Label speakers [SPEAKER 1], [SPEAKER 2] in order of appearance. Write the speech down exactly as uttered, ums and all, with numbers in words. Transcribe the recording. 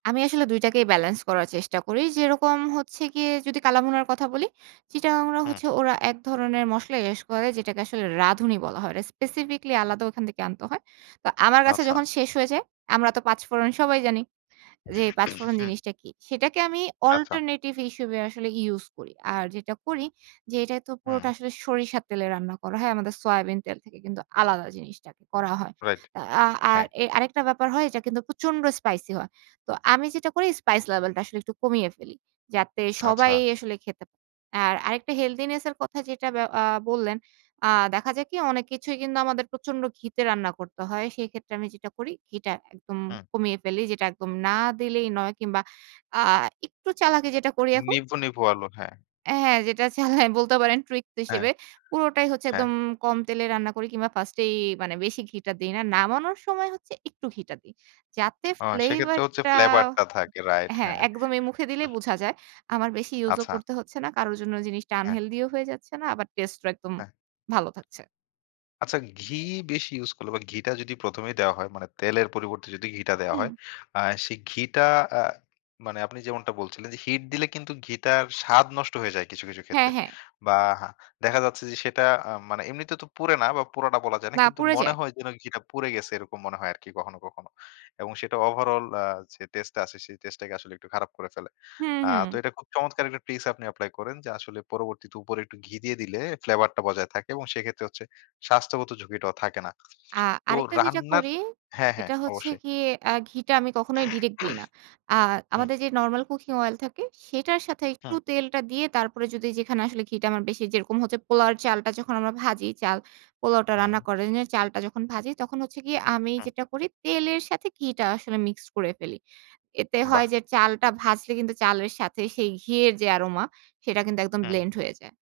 [SPEAKER 1] আমি আসলে দুইটাকেই ব্যালেন্স করার চেষ্টা করি। যেরকম হচ্ছে গিয়ে যদি কালা ভুনার কথা বলি, চিটাগাংড়া
[SPEAKER 2] হুম।
[SPEAKER 1] হচ্ছে ওরা এক ধরনের মসলা এস করে যেটাকে আসলে রাঁধুনি বলা হয়। রে স্পেসিফিকলি আলাদা ওখান থেকে আনতে হয়। তো আমার কাছে
[SPEAKER 2] আচ্ছা।
[SPEAKER 1] যখন শেষ হয়ে যায়, আমরা তো পাঁচফোড়ন সবাই জানি। যে পাঁচফোড়ন
[SPEAKER 2] হুম।
[SPEAKER 1] জিনিসটা কি। সেটাকে আমি
[SPEAKER 2] আচ্ছা।
[SPEAKER 1] অল্টারনেটিভ হিসেবে আসলে ইউজ করি। আর যেটা করি যে এটাই তো পুরোটা
[SPEAKER 2] হুম।
[SPEAKER 1] আসলে সরিষার তেলে রান্না করা হয়। আমাদের সয়াবিন তেল থেকে কিন্তু আলাদা জিনিসটাকে করা হয়।
[SPEAKER 2] রাইট।
[SPEAKER 1] আ আর
[SPEAKER 2] হ্যাঁ।
[SPEAKER 1] এ আরেকটা ব্যাপার হয় এটা কিন্তু প্রচন্ড স্পাইসি হয়। তো আমি যেটা করি স্পাইস লেভেল টা আসলে একটু কমিয়ে ফেলি। যাতে সবাই
[SPEAKER 2] আচ্ছা।
[SPEAKER 1] আসলে খেতে আর আরেকটা হেলথিনেস এর কথা যেটা ব্যা আ বললেন। আ দেখা যাক কি অনেক কিছুই কিন্তু আমাদের প্রচন্ড ঘিতে রান্না করতে হয়। সেক্ষেত্রে আমি যেটা করি ঘিটা একদম
[SPEAKER 2] হুম।
[SPEAKER 1] কমিয়ে ফেলি। যেটা একদম না দিলেই নয় কিংবা আ একটু চালাকি যেটা করি এখন।
[SPEAKER 2] নিভু, নিভু, আলো হ্যাঁ।
[SPEAKER 1] হ্যাঁ যেটা চালায় বলতে পারেন ট্রিক
[SPEAKER 2] হ্যাঁ,
[SPEAKER 1] হিসেবে। পুরোটাই হচ্ছে
[SPEAKER 2] হ্যাঁ।
[SPEAKER 1] একদম কম তেলে রান্না করি কিংবা ফার্স্ট এই, মানে বেশি ঘিটা দেই না। নামানোর সময় হচ্ছে একটু ঘিটা দেই। যাতে
[SPEAKER 2] ও সেক্ষেত্রে
[SPEAKER 1] ফ্লেভার
[SPEAKER 2] হচ্ছে
[SPEAKER 1] টা
[SPEAKER 2] ফ্লেভার টা থাকে। রাইট
[SPEAKER 1] হ্যাঁ,
[SPEAKER 2] হ্যাঁ।
[SPEAKER 1] একদম এই মুখে দিলেই বুঝা যায়। আমার বেশি ইউজ ও
[SPEAKER 2] আচ্ছা।
[SPEAKER 1] করতে হচ্ছে না। কারো জন্য জিনিসটা
[SPEAKER 2] হ্যাঁ।
[SPEAKER 1] আনহেলথি ও হয়ে যাচ্ছে না। আবার টেস্টে ও একদম
[SPEAKER 2] হ্যাঁ।
[SPEAKER 1] ভালো থাকছে।
[SPEAKER 2] আচ্ছা। ঘি বেশি ইউস করলে বা, ঘিটা যদি প্রথমেই দেওয়া হয় মানে তেলের পরিবর্তে যদি ঘিটা দেওয়া
[SPEAKER 1] হুম।
[SPEAKER 2] হয়। আ সেই ঘিটা আ মানে আপনি যেমনটা বলছিলেন যে, হিট দিলে কিন্তু ঘিটার স্বাদ নষ্ট হয়ে যায় কিছু, কিছু,
[SPEAKER 1] হ্যাঁ,
[SPEAKER 2] ক্ষেত্রে
[SPEAKER 1] হ্যাঁ।
[SPEAKER 2] বা, হ্যাঁ দেখা যাচ্ছে যে সেটা আ মানে এমনিতে তো পুরে না বা, পুরাটা বলা যায় না।
[SPEAKER 1] বা,
[SPEAKER 2] কিন্তু
[SPEAKER 1] পুড়ে
[SPEAKER 2] মনে
[SPEAKER 1] যায়।
[SPEAKER 2] হয় যেন ঘিটা পুড়ে গেছে, এরকম মনে হয় আরকি কখনো, কখনো। এবং সেটা ওভারঅল আ যে টেস্টটা আছে সেই টেস্ট টাকে আসলে একটু খারাপ করে ফেলে।
[SPEAKER 1] হুম,
[SPEAKER 2] আ
[SPEAKER 1] হুম।
[SPEAKER 2] তো এইটা খুব চমৎকার একটা পিস আপনি এপ্লাই করেন যে আসলে পরবর্তীতে উপরে একটু ঘি দিয়ে দিলে ফ্লেভার টা বজায় থাকে এবং সেক্ষেত্রে হচ্ছে স্বাস্থ্যগত ঝুঁকিটাও থাকে না।
[SPEAKER 1] আ
[SPEAKER 2] তো
[SPEAKER 1] আরেকটা যেটা
[SPEAKER 2] রান্নার
[SPEAKER 1] করি
[SPEAKER 2] হ্যাঁ, হ্যাঁ,
[SPEAKER 1] এটা হচ্ছে
[SPEAKER 2] অবশ্যই।
[SPEAKER 1] গিয়ে আ ঘিটা আমি কখনোই ডিরেক্ট দিই না। আ
[SPEAKER 2] হুম।
[SPEAKER 1] আমাদের যে নরমাল কুকিং অয়েল থাকে, সেটার সাথে একটু
[SPEAKER 2] হুম।
[SPEAKER 1] তেলটা দিয়ে তারপরে যদি যেখানে আসলে ঘিটা আমার বেশি যেরকম হচ্ছে পোলাওয়ের চালটা যখন আমরা ভাজি, চাল পোলাওটা
[SPEAKER 2] হুম।
[SPEAKER 1] রান্না করে [unintelligible] চালটা যখন ভাজি তখন হচ্ছে গিয়ে আমি
[SPEAKER 2] হুম।
[SPEAKER 1] যেটা করি তেলের সাথে ঘিটা আসলে মিক্সড করে ফেলি। এতে
[SPEAKER 2] বাহ!
[SPEAKER 1] হয় যে চালটা ভাজলে কিন্তু চালের সাথে সেই ঘি এর যে এরোমা সেটা কিন্তু একদম
[SPEAKER 2] হুম।
[SPEAKER 1] ব্লেন্ড হয়ে যায়।